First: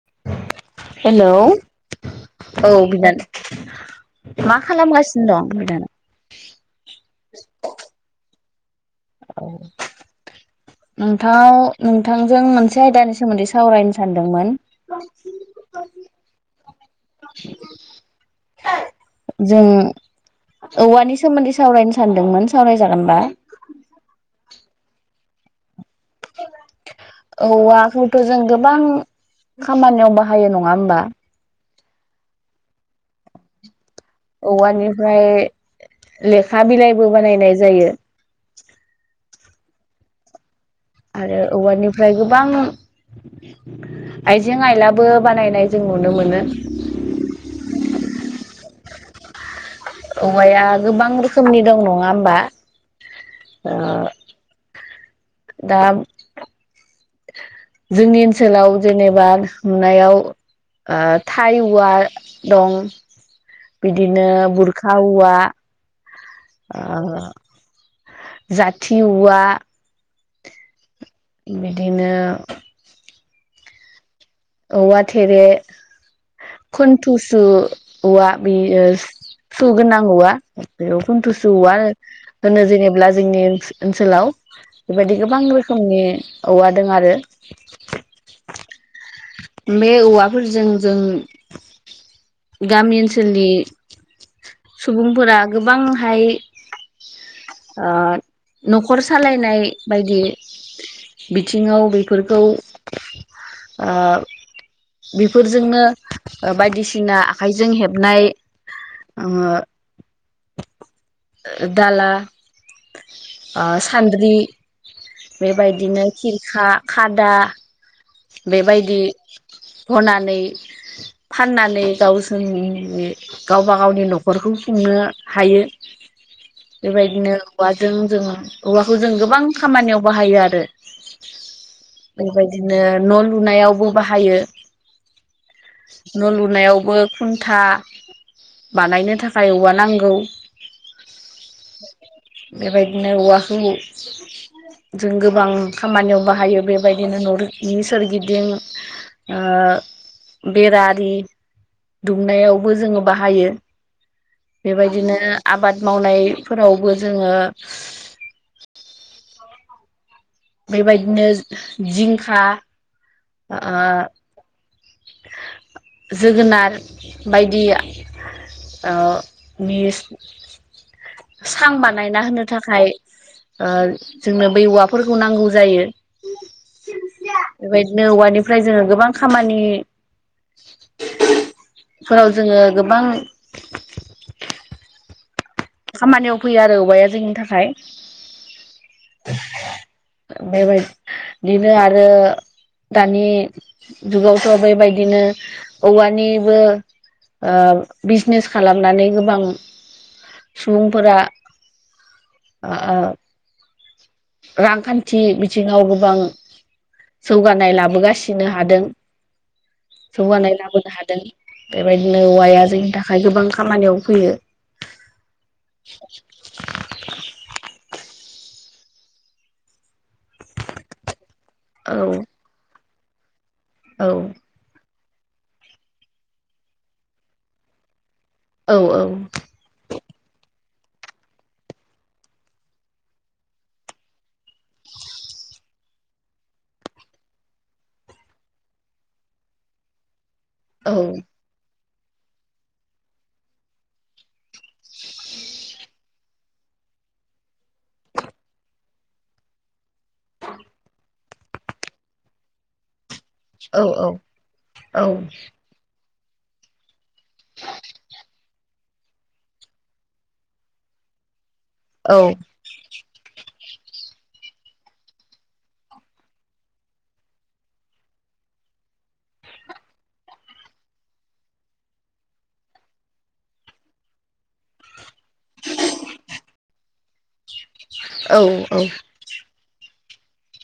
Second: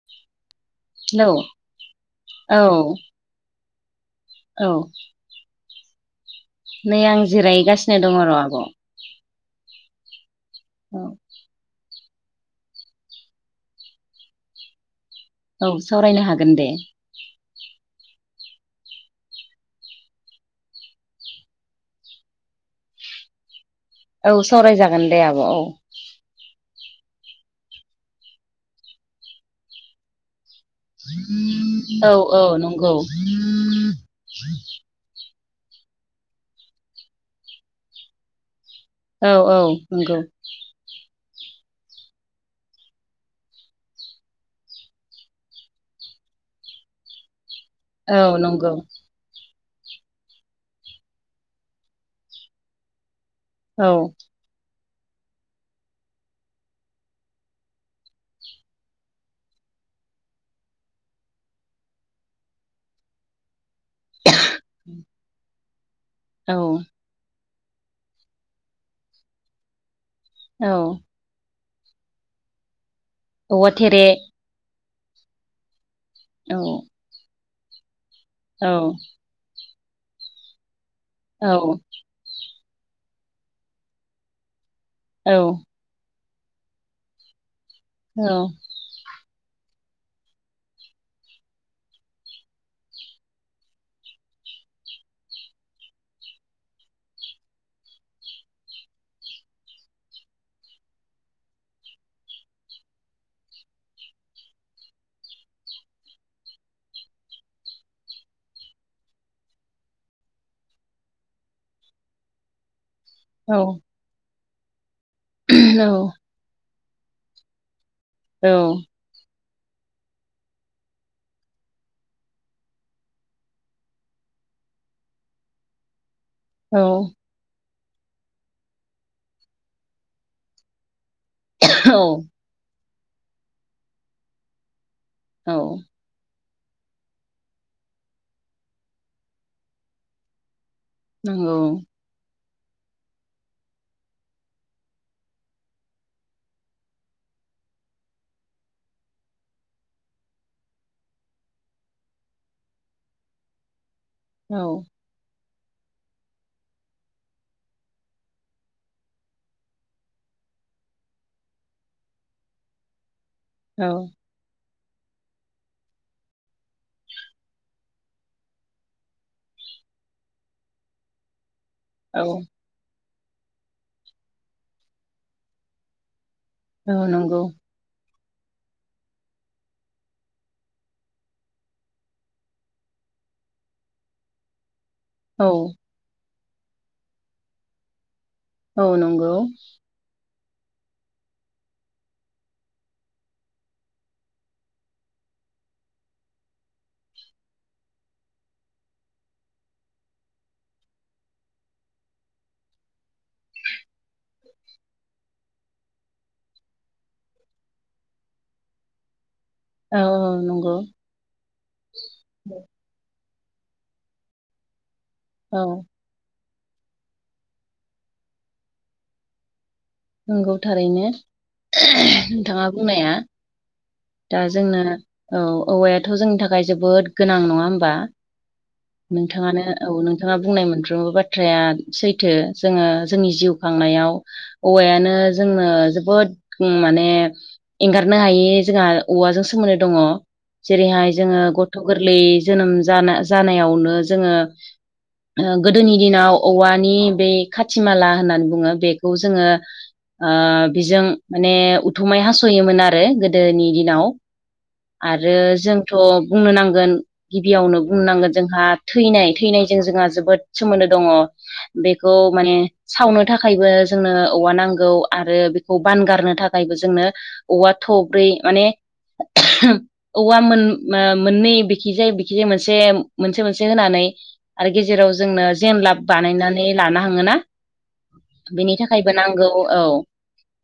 [inaudible] Hello औ बिनानाव मा औ खालामगासिनो दं बिनानाव? नै आं जिरायगासिनो दं र' आब' औ नोंथां नोंथांजों मोनसे आयदानि सोमोन्दै सावरायनो सानदोंमोन। [inaudible] औ सावरायनो हागोन दे जों औवानि सोमोन्दै सावरायनो सानदोंमोन सावरायजागोनबा? औ सावरायजागोन दे आब' औ औवाखौथ' जों गोबां खामानियाव बा हायो नङा ओमबा औ औ नंगौ। औवानिफ्राय लेखा बिलाइबो बानायनाय जायो। औ औ नोंगौ। आरो औवारनिफ्राय गोबां आइजें आइलाबो बानायनाय जों नुनो मोनो। औ नंगौ। औवाया गोबां रोखोमनि दं नङा ओमबा ओ औ दा जोंनि ओनसोलाव जेनेबा नुनायाव ओ थाइ औवा दं बिदिनो बुरखा औवा औ ओ जाथि औवा औ। बिदिनो औवा थेरे औवा थेरे औ खुनथुसु औवा औ बेयो सु गोनां औवा बेयाव औ खन्थुसु उवा होनो जेनेबा जोंनि ओनसो-ओनसोलाव बेबायदि औ गोबां रोखोमनि औव दों आरो। औ बे औवाफोरजों जों गामि ओनसोलनि सुबुंफोरा गोबांहाय न'खर सालायनाय बायदि बिथिंङाव बेफोरखौ ओ- बेफोरजोंनो बायदिसिना ओ-आखाइजों हेबनाय ओ- दाला औ ओ-सान्द्रि। बेबायदिनो खिरखा खादा। औ बेबायदि हनानै फाननानै गावसोरनि गावबा गावनि न'खरखौ खुंनो हायो। बेबायदिनो औवाजों जों औवाखौ जों गोबां खामानियाव बाहायो आरो बेबायदि दिनो न' लुनायावबो बाहायो। औ। न' लुनायावबो खुन्था बानायनो थाखाय औवा नांगौ। नंगौ। बेबायदिनो औवाखौ जों गोबां खामानियाव बाहायो बेबायदिनो न' नि सोरगिदिं ओ-बेरा आरि दुमनायावबो जोङो बाहायो बेबायदिनो आबाद मावनायफोरावबो जोङो बेबायदिनो जिंखा औ ओ जोगोनार बायदि आ ओ मिस सांबान नायना होनो थाखाय ओ-जोंनो बे औवाफोरखौ नांगौ जायो। औ नंगौ। बेबायदिनो औवानिफ्राय जोङो गोबां खामानि फोराव जोङो गोबां औ। खामानियाव फैयो आरो औबाया जोंनि थाखाय। औ नंगौ। बेबाय बिदिनो आरो दानि जुगावथ' बेबायदिनो औवानिबो ओ बिजनेस खालामनानै गोबां सुबुंफोरा ओ रांखान्थि बिथिङाव गोबां जौगानाय लाबोगासिनो हादों औ जौगानाय नंगौ लाबोनो हादों। बेबायदिनो औवाया जोंनि थाखाय गोबां खामानियाव फैयो। औ। [inaudible] नंगौ थारैनो औ नोंथाङा बुंनाया। औ। दा जोंनो औ औवायाथ' जोंनि थाखाय जोबोद गोनां नङा होमबा औ नोंथाङानो औ नोंथाङा बुंनाय मोनफ्रोमबो बाथ्राया सैथो जोङो जोंनि जिउ खांनायाव औवायानो जोंनो जोबोद उम माने एंगारनो हायि जोंहा औवाजों सोमोन्दो दङ। औ जेरैहाय जोङो गथ' गोरलै जोनोम जाना जानायावनो जोङो ओ गोदोनि दिनाव औवानि बे खाथिमाला होननानै बुङो बेखौ जोङो ओ बेजों माने उथुमाय हास'योमोन आरो गो गोदोनि औ दिनाव औ आरो जों थ' बुंनो नांगोन गिबियावनो बुंनो नांगोन जोंहा थैनाय थैनायजों जोंहा जोबोद सोमोन्दो दङ औ बेखौ माने सावनो थाखायबो जोंनो औवा नांगौ आरो बेखौ बानगारनो थाखायबो जोंनो औवा थब्रै माने [unintelligible] औवा मोन ओ मोननै बिखिजाय बिखिजाय मोनसे मोनसे मोनसे होनानै आरो गेजेराव जोंनो जेनलाब बानायनानै लानो हाङोना। औ बेनि औ। थाखायबो नांगौ औ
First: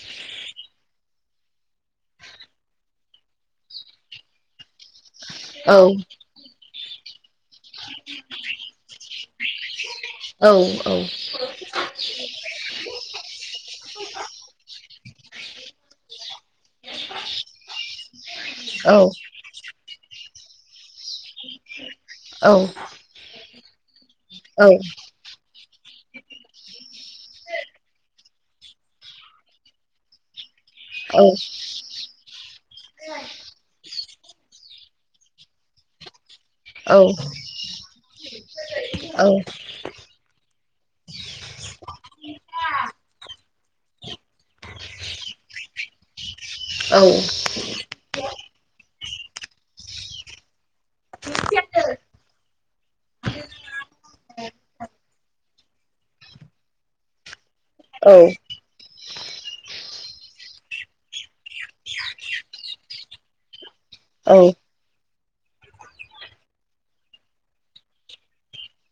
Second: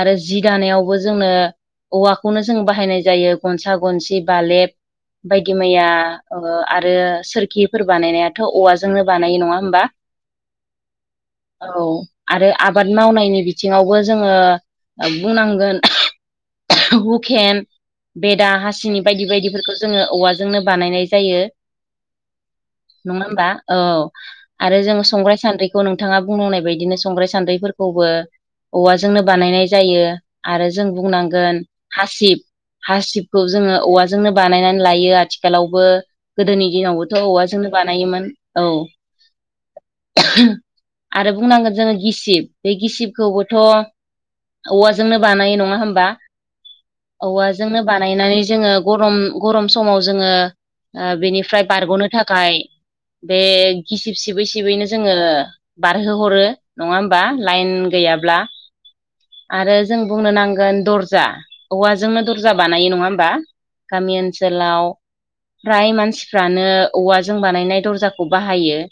आरो जि दानायावबो जोंनो औवाखौनो जों बाहायनाय जायो गनसा गनसि बालेब बायदि मैया ओ आरो सोर गिफोर बानायनायाथ' औवाजोंनो बानायो नङा होमबा? औ औ। औ आरो आब बाद मावनायनि बिथिङावबो जोङो बुंनांगोन हुखेन बेदा औ हासिनि बायदि बायदिफोरखौ जोङो औवाजोंनो बानायनाय जायो औ औ नङा होनबा औ औ आरो जों संग्राय सान्द्रि खौ नोंथाङा बुंनांनाय बायदिनो संगाय सान्द्रिफोरखौ औवाजोंनो बानायनाय जायो आरो जों बुंनांगोन हासिब हासिबखौ जोङो औवाजोंनो बानायनानै लायो आथिखालावबो। गोदोनि दिनावबोथ' औवाजोंनो बानायोमोन औ। आरो बुंनांगोन जोङो गिसिब बे गिसिबखौबोथ' औवाजोंनो बानायो नङा होमबा? औ। औवाजोंनो बानायनानै जोङो गरम गरम समाव जोङो ओ बेनिफ्राय बारग'नो थाखाय बे गिसिब सिबै सिबैनो जोङो बारहोहरो नङा होमबा लाइन गैयाब्ला। आरो जों बुंनो नांगोन दर्जा औवाजोंनो दरजा बानायो नङा होमबा? गामि ओनसोलाव फ्राय मानसिफ्रानो औवाजों बानायनाय दर्जाखौ बाहायो।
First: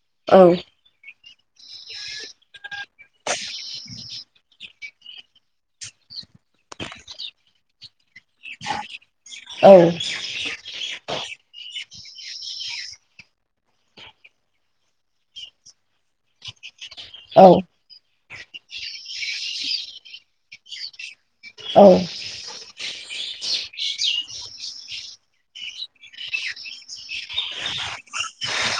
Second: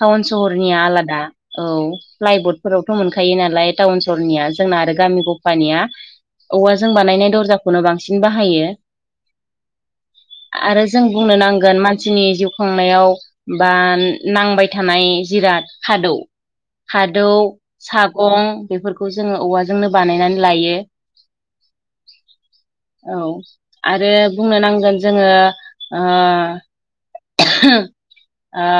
टाउन सहरनिया आलादा औ फ्लाइबर्ड फोरावथ' मोनखायो नालाय टाउन सहरनिया जोंना आरो गामि गफानिया औवाजों बानायनाय दरजाखौनो बांसिन बाहायो। औ। आरो जों बुंनो नांगोन मानसिनि जिउ खांनायाव बा नांबाय थानाय जिराद खादौ खादौ सागं बेफोरखौ जोङो औवाजोंनो बानायनानै लायो। औ। औ आरो बुंनो नांगोन जोङो ओ ओ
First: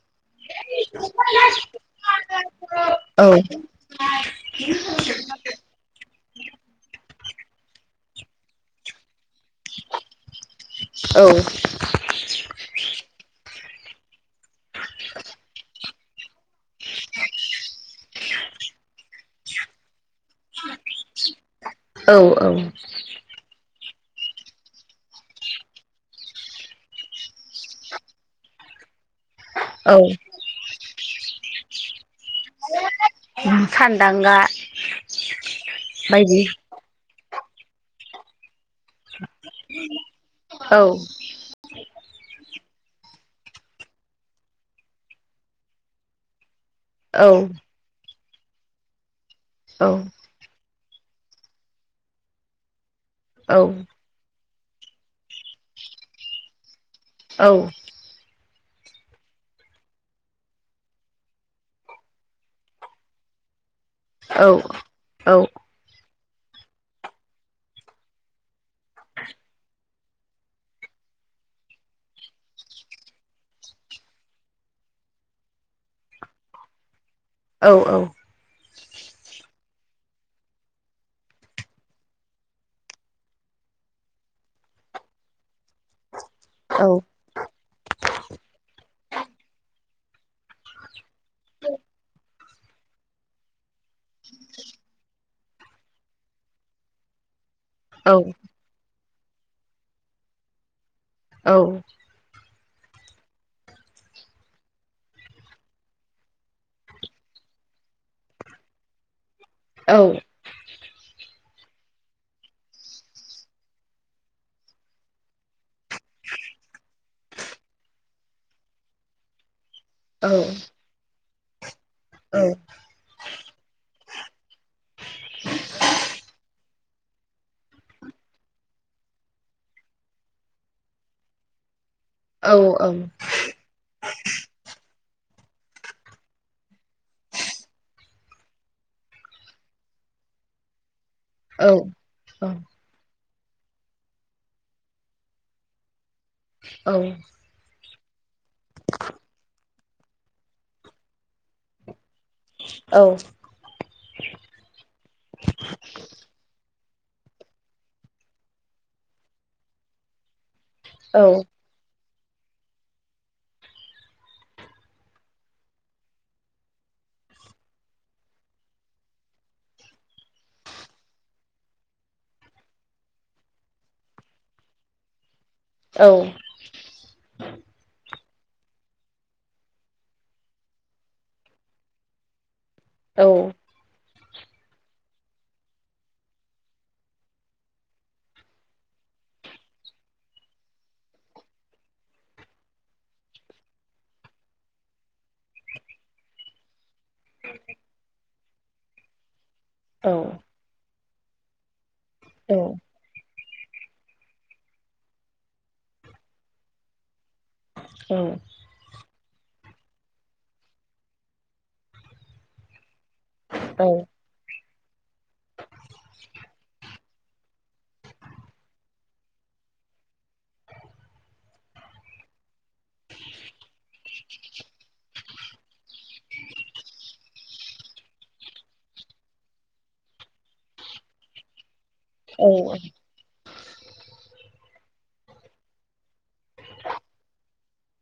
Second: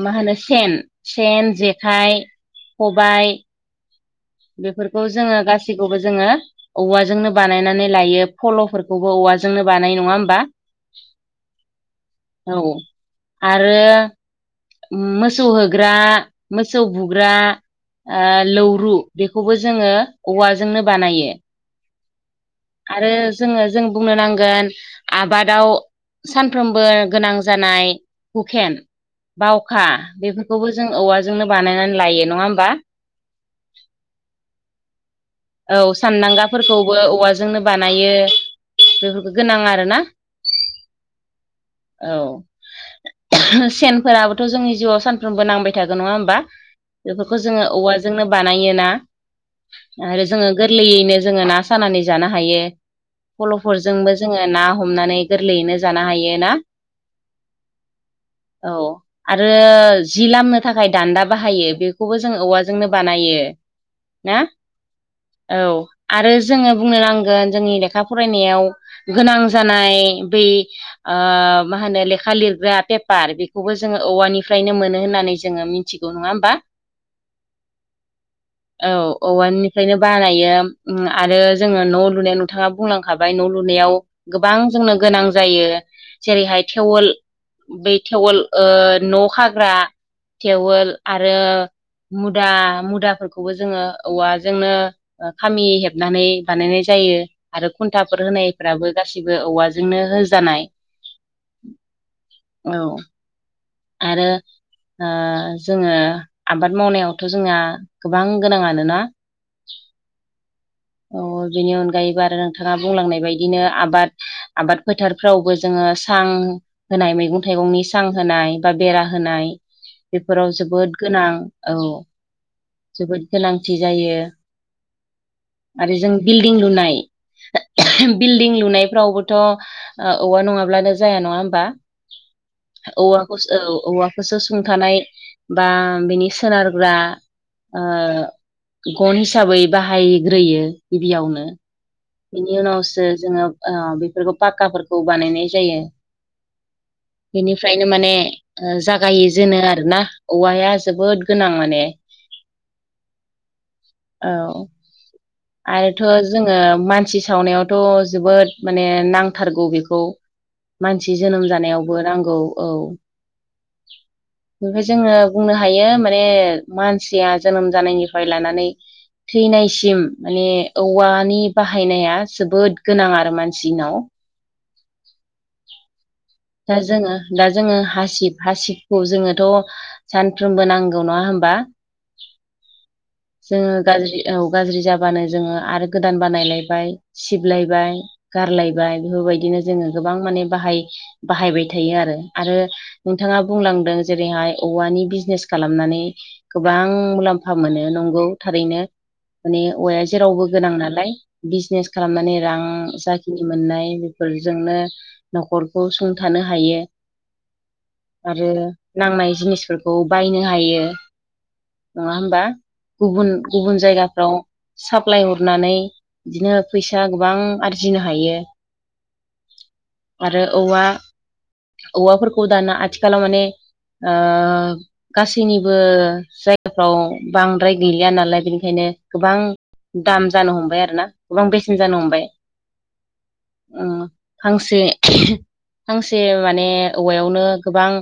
मा होनो सेन सेन जेखाइ खबाइ औ। बेफोरखौ जोङो गासिखौबो जोङो औवाजोंनो बानायनानै लायो फल'फोरखौबो औवाजोंनो बानायो नङा होमबा? औ। औ आरो मोसौ होग्रा मोसौ बुग्रा लौरु बेखौबो जोङो औवाजोंनो बानायो। औ औ। आरो जोङो जों बुंनो नांगोन आबादाव सानफ्रोमबो गोनां जानाय हुकेन बावखा बेफोरखौबो जों औवाजोंनो बानायनानै लायो नङा होमबा। सानदांगा औ बायदि सानदांगाफोरखौबो औवाजोंनो बानायो बेफोरखौ गोनां आरोना। औ औ सेनफोराबोथ' जोंनि जिउआव सानफ्रोमबो नांबाय थागो नङा होमबा औ बेफोरखौ जोङो औवाजोंनो बानायोना औ आरो जोङो गोरलैयैनो जोङो ना सानानै जानो हायो औ फल'फोरजोंबो जोङो ना हमनानै गोरलैयैनो जानो हायो ना औ। औ। आरो जि लामनो थाखाय दान्दा बाहायो बेखौबो जों औवाजोंनो बानायो ना औ औ औ आरो जोङो बुंनो नांगोन जोंनि लेखा फरायनायाव गोनां जानाय बै मा होनो लेखा लिरग्रा पेपार बेखौबो जोङो औवानिफ्रायनो मोनो होननानै जोङो मिथि मिथिग नङा होमबा औ औ औ औवानि बेखायनो बानायो आरो जोङो न' लुनायाव नोंथाङा बुंलांखाबाय न' लुनायाव गोबां जोंनो गोनां जायो जेरैहाय औ थेवोल बे थेवल न' हाग्रा एवोल आरो मुदा मुदाफोरखौबो जोङो औवाजोंनो खामि हेबनानै बानायनाय जायो आरो खुन्थाफोर होनायफ्राबो गासिबो औवाजोंनो होजानाय औ औ आरो जोङो आबाद मावनायावथ' जोंना गोबां गोनां आनोना औ अ बेनि अनगायैबो आरो नोंथाङा बुंलांनाय बायदिनो आबाद आबाद फोथारफ्रावबो जोङो सां होनाय मैगं थाइगंनि सां होनाय बा बेरा होनाय बेफोराव जोबोद गोनां औ जोबोद गोनांथि जायो आरो जों बिल्डिं लुनाय बिल्डिं लुनायफ्रावबोथ' औवा नङाब्लानो जाया नङा होमबा। औ औ। औ औवाफोरसो सुंथानाय बा बिनि सोनारग्रा गन हिसाबै बाहायग्रोयो गिबियावनो बिनि उनावसो जोङो बेफोरखौ पाक्काफोरखौ बानायनाय जायो। बेनिफ्रायनो माने जागाय जेो आरोोना औवाया जोबोद गोनां माने। औ। औ आरोथ' जोङो मानसि सावनायावथ' जोबोद माने नांथारगौ बेखौ। मानसि जोनोम जानायावबो नांगौ औ। [unintelligible] ओमफ्राय जोङो बुंनो हायो माने मानसिया जोनोम जानायनिफ्राय लानानै थैनायसिम माने औवानि बाहायनाया जोबोद गोनां आरो मानसिनाव। औ। दा जोङो दा जोङो हासिब हासिबखौ जोङोथ' सानफ्रोमबो नांगौ नङा होमबा? औ। जोङो गाज्रि औ गाज्रि जाबानो जोङो आरो गोदान बानायलायबाय सिबलायबाय। गारलायबाय बेफोरबायदिनो जोङो गोबां माने बाहाय बाहायबाय थायो आरो। आरो नोंथाङा बुंलांदों जेरैहाय औवानि बिजनेस खालामनानै गोबां मुलाम्फा मोनो नंगौ थारैनो, माने औवाया जेरावबो गोनां नालाय। बिजनेस खालामनानै रां जाखिनि मोननाय बेफोरजोंनो न'खरखौ थानो हायो। आरो नांनाय जिनिसफोरखौ बायनो हायो। नङा होमबा? गुबुन औ गुबुन औ जायगाफ्राव साप्लाय हरनानै बिदिनो फैसा गोबां आरजिनो हायो। आरो औवा औवाफोरखौ दाना आथिलाव माने ओ गासैनिबो जायगाफ्राव बांद्राय गैलिया नालाय बेनिखायनो गोबां दाम जानो हमबाय आरो ना, गोबां बेसेन जानो हमबाय। औ। फांसे फांसे माने औवायावनो गोबां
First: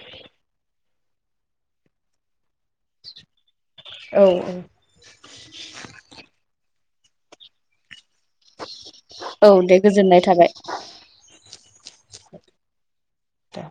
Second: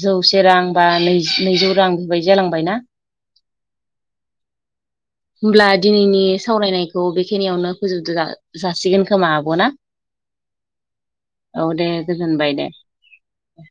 जौसे रां बा नैजौ रां बेबायदि जालांबायना। औ। हब्ला दिनैनि सावरायनायखौ बेखिनियावनो फोजोब जासिगोन खोमा औ आब' ना? दे गोजोननाय थाबाय। औ दे गोजोनबाय दे। दे